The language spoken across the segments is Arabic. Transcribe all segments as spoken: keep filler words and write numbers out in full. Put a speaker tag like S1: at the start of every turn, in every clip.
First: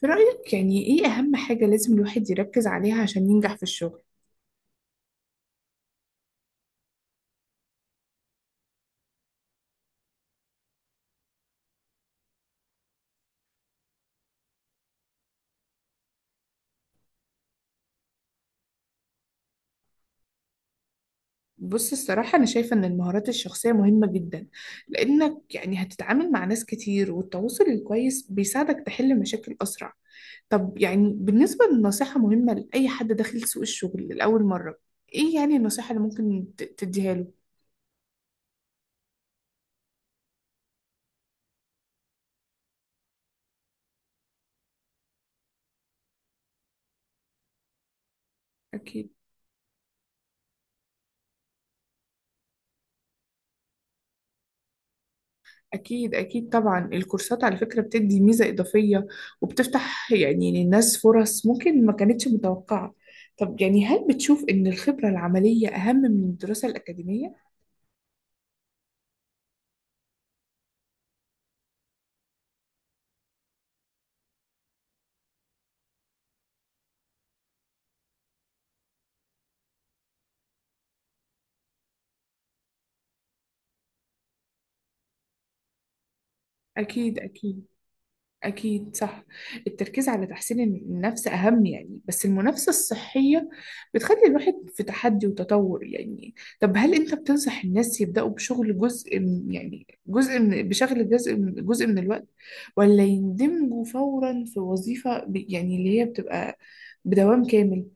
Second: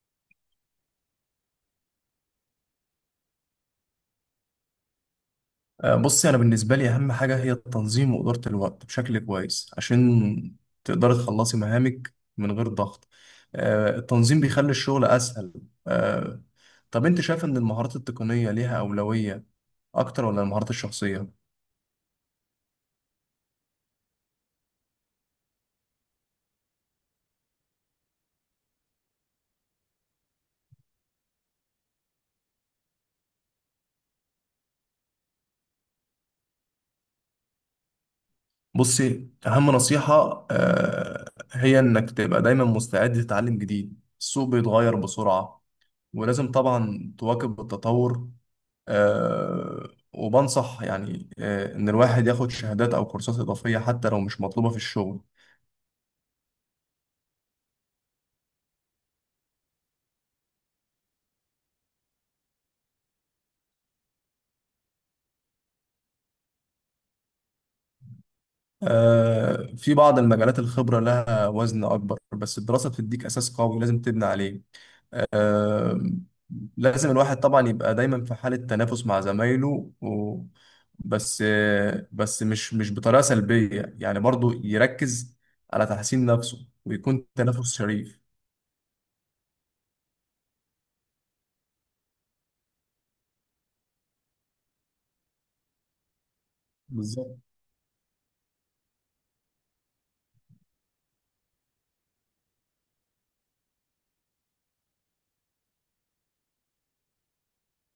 S1: في رأيك يعني إيه أهم حاجة لازم الواحد يركز عليها عشان ينجح في الشغل؟
S2: آه، بصي، أنا بالنسبة لي أهم حاجة هي التنظيم وإدارة الوقت بشكل كويس عشان تقدري تخلصي مهامك من غير ضغط. آه، التنظيم بيخلي الشغل أسهل. آه، طب أنت شايف إن المهارات التقنية ليها أولوية أكتر ولا المهارات الشخصية؟
S1: بص الصراحة أنا شايفة إن المهارات الشخصية مهمة جدا، لأنك يعني هتتعامل مع ناس كتير والتواصل الكويس بيساعدك تحل مشاكل أسرع. طب يعني بالنسبة للنصيحة مهمة لأي حد داخل سوق الشغل لأول مرة، إيه يعني النصيحة اللي ممكن ت- تديها له؟
S2: بصي، أهم نصيحة آه، هي إنك تبقى دايما مستعد تتعلم جديد. السوق بيتغير بسرعة ولازم طبعا تواكب التطور.
S1: أكيد.
S2: آه، وبنصح يعني آه، إن الواحد ياخد شهادات أو كورسات إضافية حتى لو مش مطلوبة في الشغل.
S1: أكيد أكيد طبعا، الكورسات على فكرة بتدي ميزة إضافية وبتفتح يعني للناس فرص ممكن ما كانتش متوقعة. طب يعني هل بتشوف إن الخبرة العملية أهم من الدراسة الأكاديمية؟
S2: آه، في بعض المجالات الخبرة لها وزن أكبر، بس الدراسة بتديك أساس قوي لازم تبني عليه. آه، لازم الواحد طبعا يبقى دايما في حالة تنافس مع زمايله و... بس آه، بس مش مش بطريقة سلبية، يعني برضو يركز على تحسين نفسه
S1: أكيد
S2: ويكون
S1: أكيد.
S2: تنافس شريف.
S1: أكيد صح. التركيز على تحسين النفس أهم يعني، بس المنافسة الصحية بتخلي الواحد في تحدي وتطور يعني. طب هل أنت
S2: بالظبط.
S1: بتنصح الناس يبدأوا بشغل جزء من- يعني جزء من بشغل جزء من جزء من الوقت، ولا يندمجوا فورا في وظيفة ب- يعني اللي هي بتبقى بدوام كامل؟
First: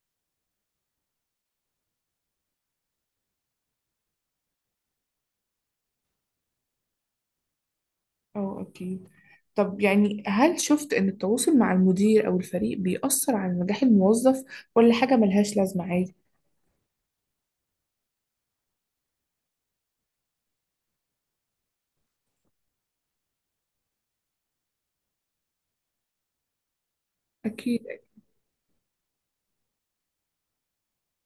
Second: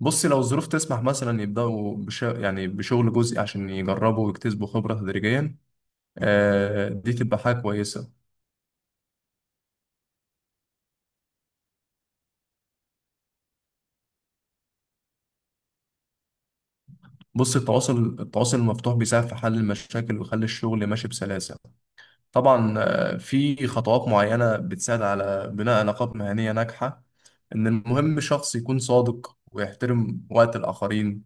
S2: بصي، لو الظروف تسمح مثلا يبدأوا بش... يعني بشغل جزئي عشان يجربوا ويكتسبوا خبرة تدريجيا. آه دي تبقى حاجة كويسة.
S1: أه أكيد. طب يعني هل شفت إن التواصل مع المدير أو الفريق بيأثر على نجاح الموظف ولا حاجة ملهاش لازمة عادي؟
S2: بصي، التواصل التواصل المفتوح بيساعد في حل المشاكل ويخلي الشغل ماشي بسلاسة. طبعا آه في خطوات معينة بتساعد على بناء علاقات مهنية ناجحة. إن
S1: أكيد
S2: المهم شخص يكون صادق ويحترم وقت الآخرين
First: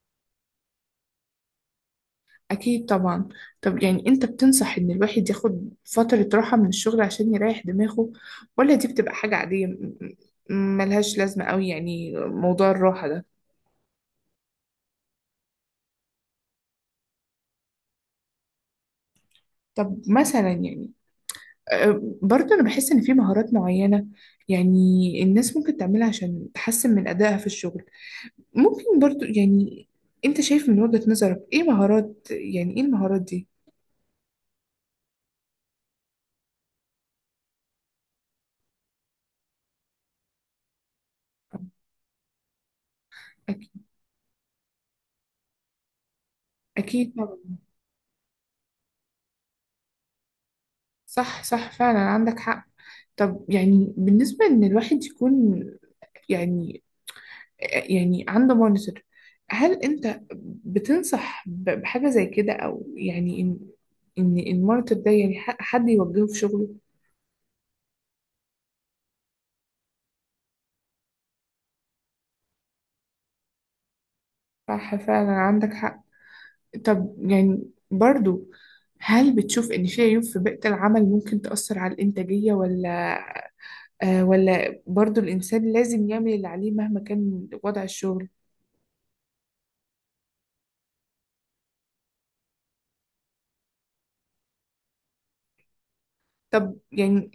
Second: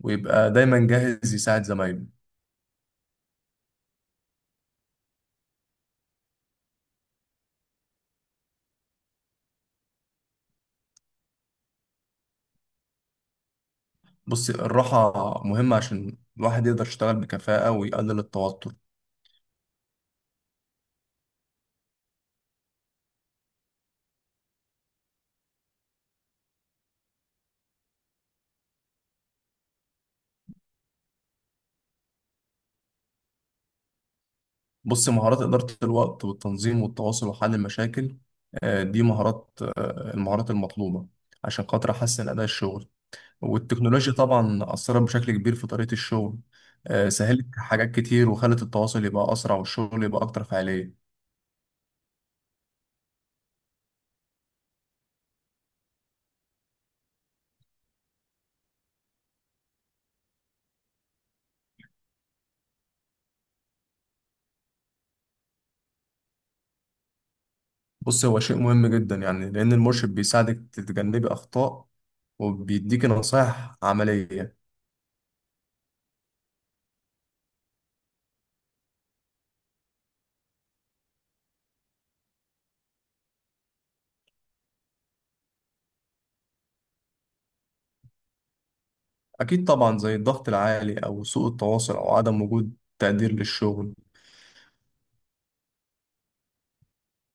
S2: ويبقى دايما جاهز يساعد زمايله.
S1: أكيد طبعا. طب يعني أنت بتنصح إن الواحد ياخد فترة راحة من الشغل عشان يريح دماغه، ولا دي بتبقى حاجة عادية م- م- ملهاش لازمة أوي يعني موضوع الراحة ده؟
S2: بصي، الراحة مهمة عشان الواحد يقدر يشتغل بكفاءة ويقلل التوتر.
S1: طب مثلا يعني آه، برضه أنا بحس إن في مهارات معينة يعني الناس ممكن تعملها عشان تحسن من أدائها في الشغل، ممكن برضه يعني أنت شايف من وجهة نظرك إيه مهارات، يعني إيه المهارات دي؟
S2: بص، مهارات إدارة الوقت والتنظيم والتواصل وحل المشاكل، آه، دي مهارات آه، المهارات المطلوبة عشان خاطر أحسن أداء الشغل.
S1: أكيد
S2: والتكنولوجيا طبعا أثرت بشكل كبير في طريقة الشغل. آه،
S1: أكيد.
S2: سهلت حاجات كتير وخلت التواصل يبقى أسرع والشغل يبقى أكتر فعالية.
S1: صح صح فعلا عندك حق. طب يعني بالنسبة إن الواحد يكون يعني يعني عنده مونيتور، هل أنت بتنصح ب- بحاجة زي كده، أو يعني إن إن المونيتور ده يعني ح- حد يوجهه في شغله؟
S2: بص، هو شيء مهم جدا، يعني لأن المرشد بيساعدك تتجنبي أخطاء وبيديكي نصائح عملية.
S1: صح فعلا عندك حق. طب يعني برضو هل بتشوف إن في عيوب في بيئة العمل ممكن تأثر على الإنتاجية، ولا آه ولا برضو الإنسان لازم يعمل اللي عليه مهما كان وضع الشغل؟
S2: أكيد طبعا، زي الضغط العالي أو سوء التواصل أو عدم وجود تقدير للشغل.
S1: طب يعني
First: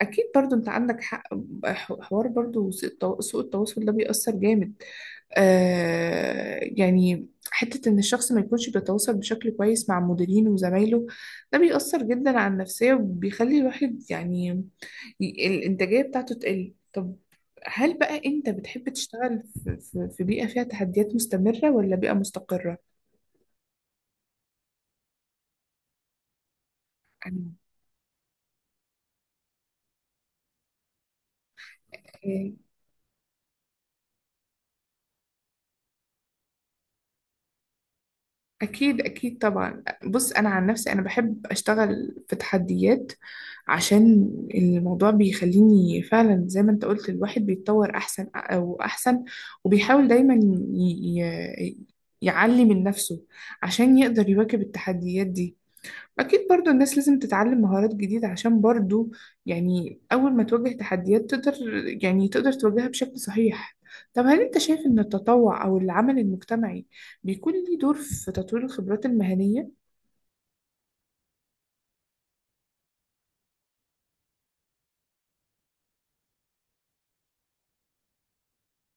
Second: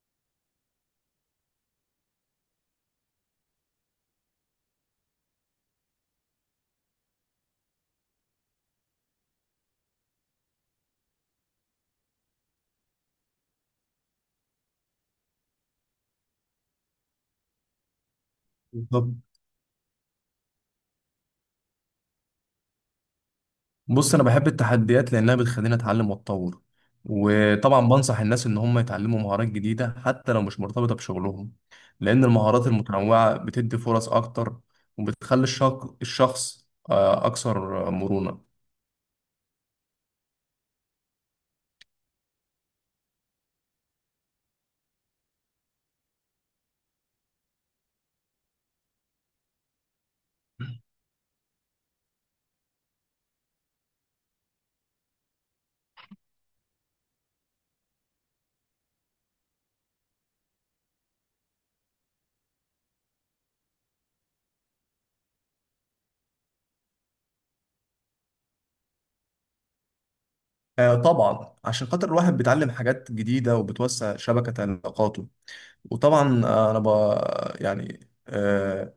S1: اكيد برضو انت عندك حق، ح- حوار برضو سوء التو- سوء التواصل ده بيأثر جامد. آه يعني حتة ان الشخص ما يكونش بيتواصل بشكل كويس مع مديرينه وزمايله، ده بيأثر جدا على النفسية وبيخلي الواحد يعني ي- الانتاجية بتاعته تقل. طب هل بقى انت بتحب
S2: بالظبط.
S1: تشتغل في في- في بيئة فيها تحديات مستمرة ولا بيئة مستقرة؟
S2: بص، انا بحب التحديات لانها بتخليني اتعلم واتطور. وطبعا بنصح الناس ان هم يتعلموا مهارات جديده حتى لو مش مرتبطه بشغلهم، لان
S1: أنا.
S2: المهارات المتنوعه بتدي فرص اكتر، وبتخلي الشخ- الشخص آه، اكثر مرونه.
S1: أكيد أكيد طبعا، بص أنا عن نفسي أنا بحب أشتغل في تحديات عشان الموضوع بيخليني فعلا زي ما أنت قلت الواحد بيتطور أحسن أو أحسن، وبيحاول دايما ي... ي... يعلي من نفسه عشان يقدر يواكب التحديات دي. أكيد برضو الناس لازم تتعلم مهارات جديدة عشان برضو يعني أول ما تواجه تحديات تقدر يعني تقدر تواجهها بشكل صحيح. طب هل أنت شايف إن التطوع أو العمل المجتمعي بيكون ليه دور في تطوير الخبرات المهنية؟
S2: آه، طبعا عشان خاطر الواحد بيتعلم حاجات جديده وبتوسع شبكه علاقاته. وطبعا آه، انا ب يعني آه،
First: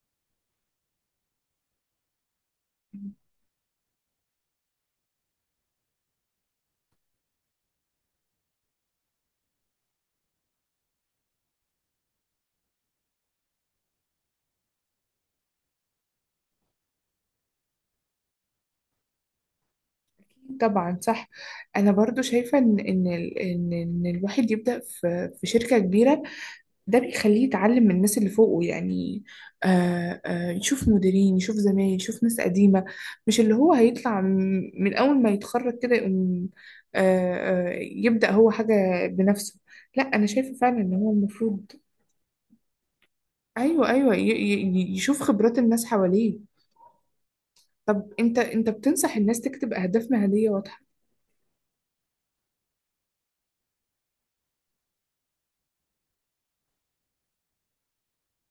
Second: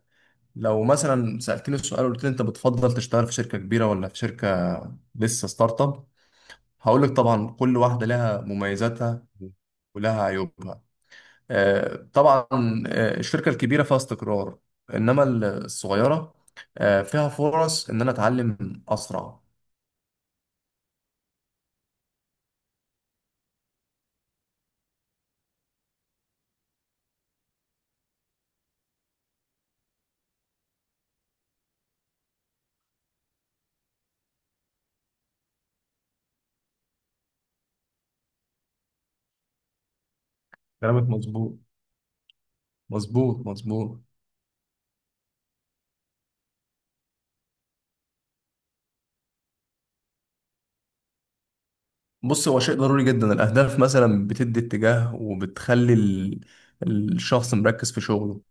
S2: لو مثلا سالتني السؤال قلت لي انت بتفضل تشتغل في شركه كبيره ولا في شركه لسه ستارت اب، هقول لك طبعا كل واحدة لها مميزاتها ولها عيوبها. آه، طبعا، آه، الشركة الكبيرة فيها استقرار، إنما الصغيرة آه، فيها فرص إن أنا أتعلم أسرع.
S1: طبعا صح. أنا برضو شايفة إن إن ال- إن إن الواحد يبدأ في في شركة كبيرة، ده بيخليه يتعلم من الناس اللي فوقه يعني، آه آه يشوف مديرين يشوف زمايل يشوف ناس قديمة، مش اللي هو هيطلع من من أول ما يتخرج كده يقوم آه آه يبدأ هو حاجة بنفسه. لا أنا شايفة فعلا إن
S2: كلامك
S1: هو
S2: مظبوط،
S1: المفروض.
S2: مظبوط
S1: أيوه
S2: مظبوط.
S1: أيوه ي- ي- يشوف خبرات الناس حواليه. طب أنت أنت بتنصح الناس تكتب أهداف مهنية واضحة.
S2: بص، هو شيء ضروري جدا. الأهداف مثلا بتدي اتجاه وبتخلي ال- الشخص مركز في شغله.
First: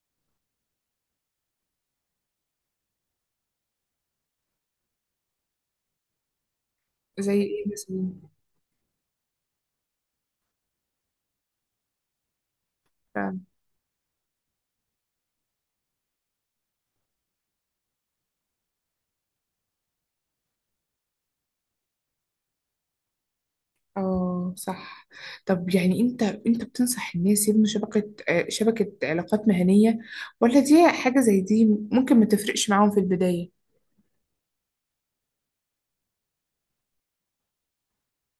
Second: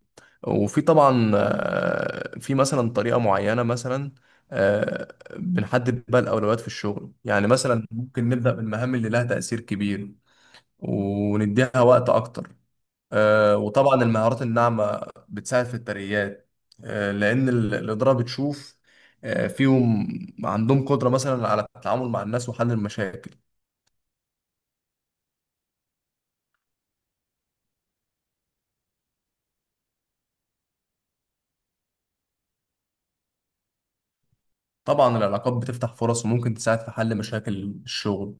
S2: وفي طبعا آه، في مثلا طريقة معينة. مثلا آه، بنحدد بقى الأولويات في الشغل،
S1: زي
S2: يعني
S1: إيه
S2: مثلا
S1: مثلا؟
S2: ممكن نبدأ بالمهام اللي لها تأثير كبير ونديها وقت أكتر. آه، وطبعا المهارات الناعمة بتساعد في الترقيات. آه، لأن ال- الإدارة بتشوف آه، فيهم عندهم قدرة مثلا على التعامل مع الناس وحل المشاكل.
S1: اه صح. طب يعني انت انت بتنصح الناس يبنوا شبكة آه، شبكة علاقات مهنية، ولا دي حاجة زي دي ممكن ما تفرقش معاهم في البداية؟
S2: طبعا العلاقات بتفتح فرص وممكن تساعد في حل مشاكل الشغل.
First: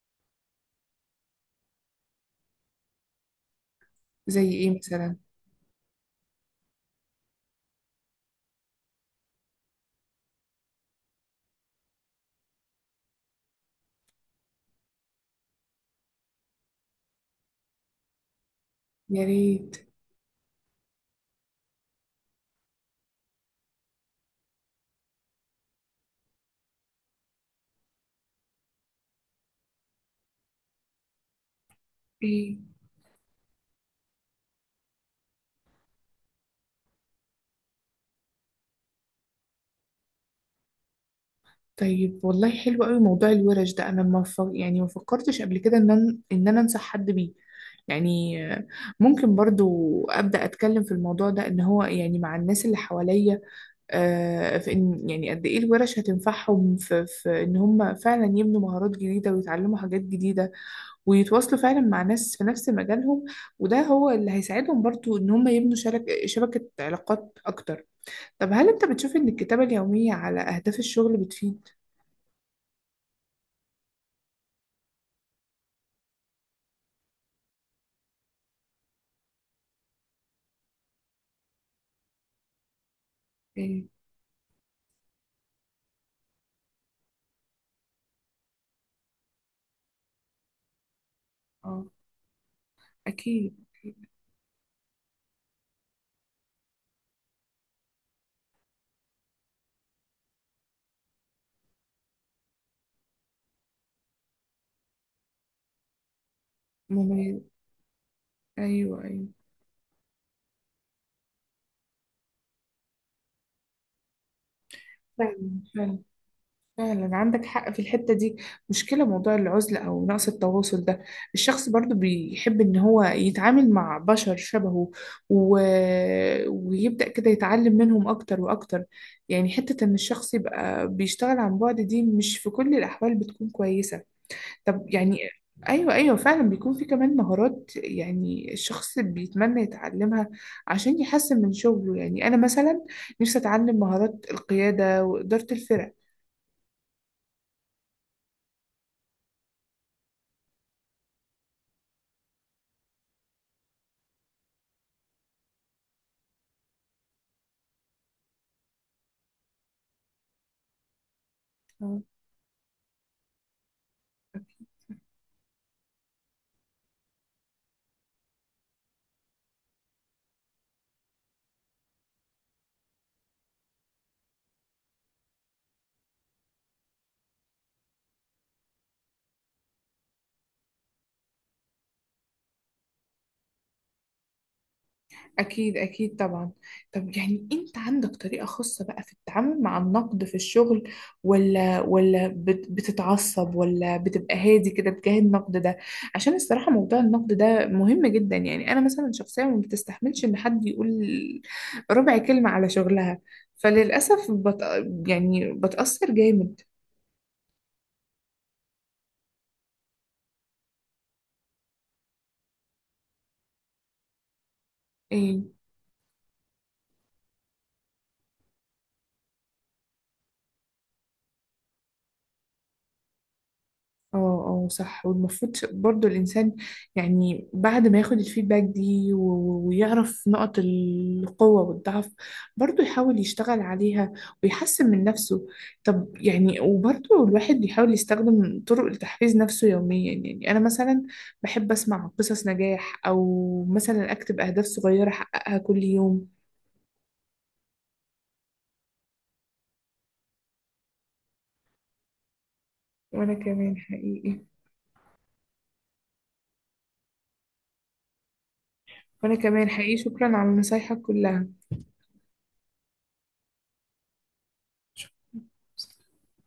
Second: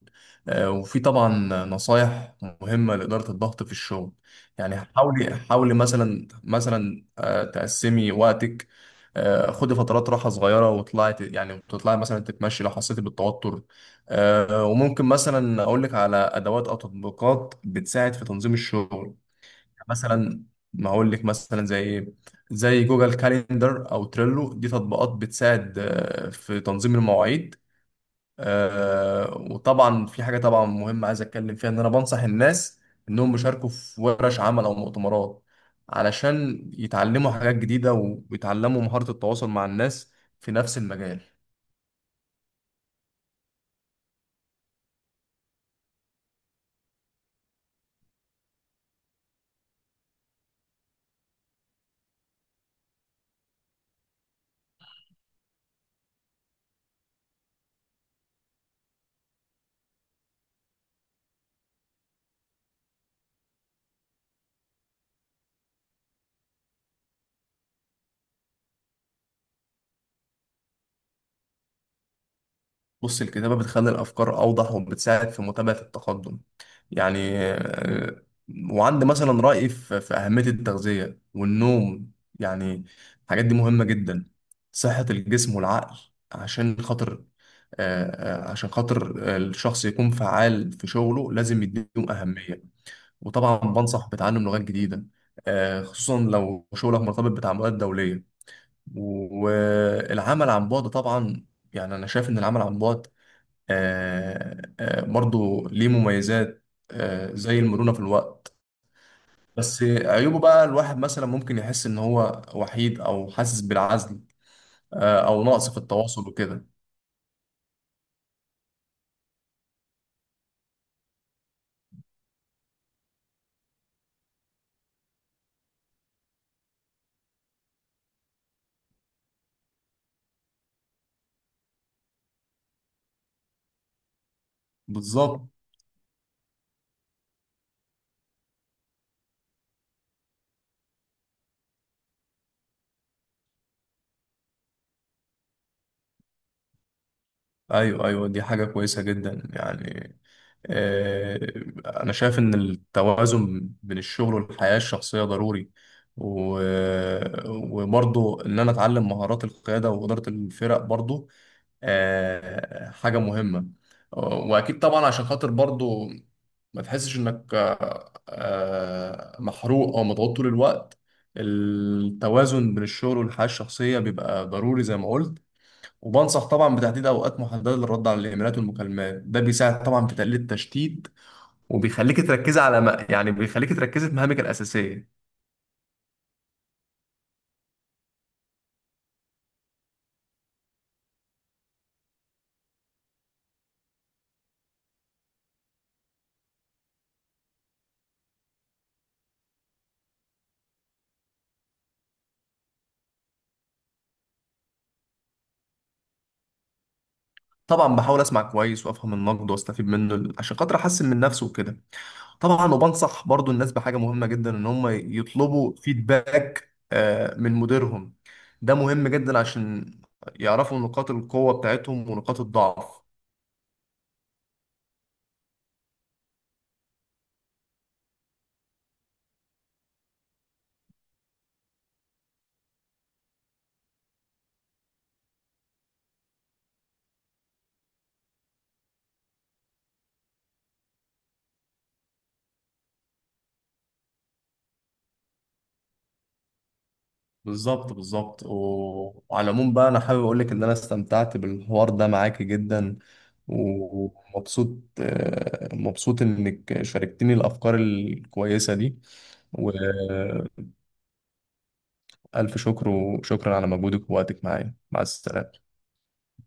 S2: آه، وفي طبعا نصايح مهمة لإدارة الضغط في الشغل.
S1: زي ايه
S2: يعني
S1: مثلا؟
S2: حاولي حاولي مثلا مثلا آه، تقسمي وقتك. آه، خدي فترات راحة صغيرة وطلعي ت- يعني تطلعي مثلا تتمشي لو حسيتي بالتوتر. آه، وممكن مثلا أقول لك على أدوات أو تطبيقات بتساعد في تنظيم الشغل.
S1: يا ريت.
S2: مثلا، ما اقول لك مثلا زي زي جوجل كاليندر او تريلو. دي تطبيقات بتساعد آه، في تنظيم المواعيد. آه، وطبعا في حاجه طبعا مهمه عايز اتكلم فيها، ان انا بنصح
S1: ايه؟
S2: الناس انهم يشاركوا في ورش عمل او مؤتمرات علشان يتعلموا حاجات جديده ويتعلموا مهاره التواصل مع الناس في نفس المجال.
S1: طيب والله حلو قوي موضوع الورش ده، انا ما ف... يعني ما فكرتش قبل كده ان انا ان انا انصح حد بيه، يعني آه، ممكن برضو ابدا اتكلم في الموضوع ده ان هو يعني مع الناس اللي حواليا، آه، في إن يعني قد إيه الورش هتنفعهم في, في إن هم فعلا يبنوا مهارات جديدة ويتعلموا حاجات جديدة ويتواصلوا فعلا مع ناس في نفس مجالهم، وده هو اللي هيساعدهم برضو إن هم يبنوا شبك شبكة علاقات أكتر. طب هل أنت بتشوف إن الكتابة اليومية على أهداف الشغل بتفيد؟
S2: بص، الكتابة بتخلي الأفكار أوضح وبتساعد في متابعة التقدم، يعني آه، وعندي مثلا رأي في في أهمية التغذية والنوم، يعني الحاجات دي مهمة
S1: ايه.
S2: جدا صحة الجسم والعقل. عشان خاطر آه، آه، عشان خاطر آه، الشخص يكون فعال في شغله لازم
S1: اه.
S2: يديهم أهمية.
S1: أكيد.
S2: وطبعا بنصح بتعلم لغات جديدة، آه، خصوصا لو شغلك مرتبط بتعاملات دولية. والعمل عن بعد طبعا، يعني انا شايف ان العمل عن بعد آه، آه، برضو ليه مميزات، آه،
S1: مميز.
S2: زي المرونة في الوقت.
S1: أيوه أيوه.
S2: بس عيوبه بقى الواحد مثلا ممكن يحس ان هو وحيد او حاسس بالعزل، آه، او
S1: فعلا
S2: نقص في
S1: فعلا.
S2: التواصل وكده.
S1: فعلا عندك حق في الحتة دي، مشكلة موضوع العزلة أو نقص التواصل ده، الشخص برضو بيحب إن هو يتعامل مع بشر شبهه، و... ويبدأ كده يتعلم منهم أكتر وأكتر، يعني حتة إن الشخص يبقى بيشتغل عن بعد دي مش في كل الأحوال بتكون كويسة. طب يعني
S2: بالظبط.
S1: أيوة أيوة فعلا، بيكون في كمان مهارات يعني الشخص بيتمنى يتعلمها عشان يحسن من شغله، يعني أنا مثلا نفسي أتعلم مهارات القيادة وإدارة الفرق.
S2: ايوه ايوه، دي حاجة كويسة جدا، يعني آه، انا شايف ان التوازن بين الشغل والحياة الشخصية ضروري. و... وبرضو ان انا اتعلم مهارات القيادة وإدارة الفرق برضو آه، حاجة مهمة. وأكيد طبعا عشان خاطر برضو ما تحسش إنك آه، آه، محروق أو مضغوط طول الوقت. التوازن بين الشغل والحياة الشخصية بيبقى ضروري زي ما قلت. وبنصح طبعا بتحديد أوقات محددة للرد على الإيميلات والمكالمات، ده بيساعد طبعا في تقليل التشتيت وبيخليك تركزي على ما، يعني بيخليك تركزي في مهامك الأساسية.
S1: أكيد أكيد طبعا. طب يعني أنت عندك طريقة خاصة بقى في التعامل مع النقد في الشغل، ولا ولا بت- بتتعصب ولا بتبقى هادي كده تجاه النقد ده؟ عشان الصراحة موضوع النقد ده مهم جدا يعني، أنا مثلا شخصيا ما بتستحملش إن حد يقول ربع كلمة على شغلها، فللأسف بت... يعني بتأثر جامد.
S2: طبعا بحاول أسمع كويس وأفهم النقد وأستفيد منه عشان خاطر أحسن من نفسي وكده. طبعا، وبنصح برضو الناس بحاجة مهمة جدا، ان هم
S1: إيه؟
S2: يطلبوا فيدباك آه، من مديرهم. ده مهم جدا عشان يعرفوا نقاط القوة بتاعتهم ونقاط الضعف.
S1: اه اه صح. والمفروض برضو الإنسان يعني بعد ما ياخد الفيدباك دي و- و- ويعرف نقط القوة والضعف برضو يحاول يشتغل عليها ويحسن من نفسه. طب يعني وبرضو الواحد بيحاول يستخدم طرق لتحفيز نفسه يوميا، يعني أنا مثلا بحب أسمع قصص نجاح أو مثلا أكتب أهداف صغيرة أحققها كل يوم.
S2: بالظبط بالظبط. و- وعلى العموم بقى انا حابب اقول لك ان انا استمتعت بالحوار ده معاكي جدا،
S1: وأنا كمان حقيقي.
S2: ومبسوط آه، مبسوط انك شاركتني الافكار الكويسة دي.
S1: وأنا كمان حقيقي شكرا
S2: والف
S1: على نصايحك كلها.
S2: شكر، وشكرا على مجهودك ووقتك معايا. مع السلامة.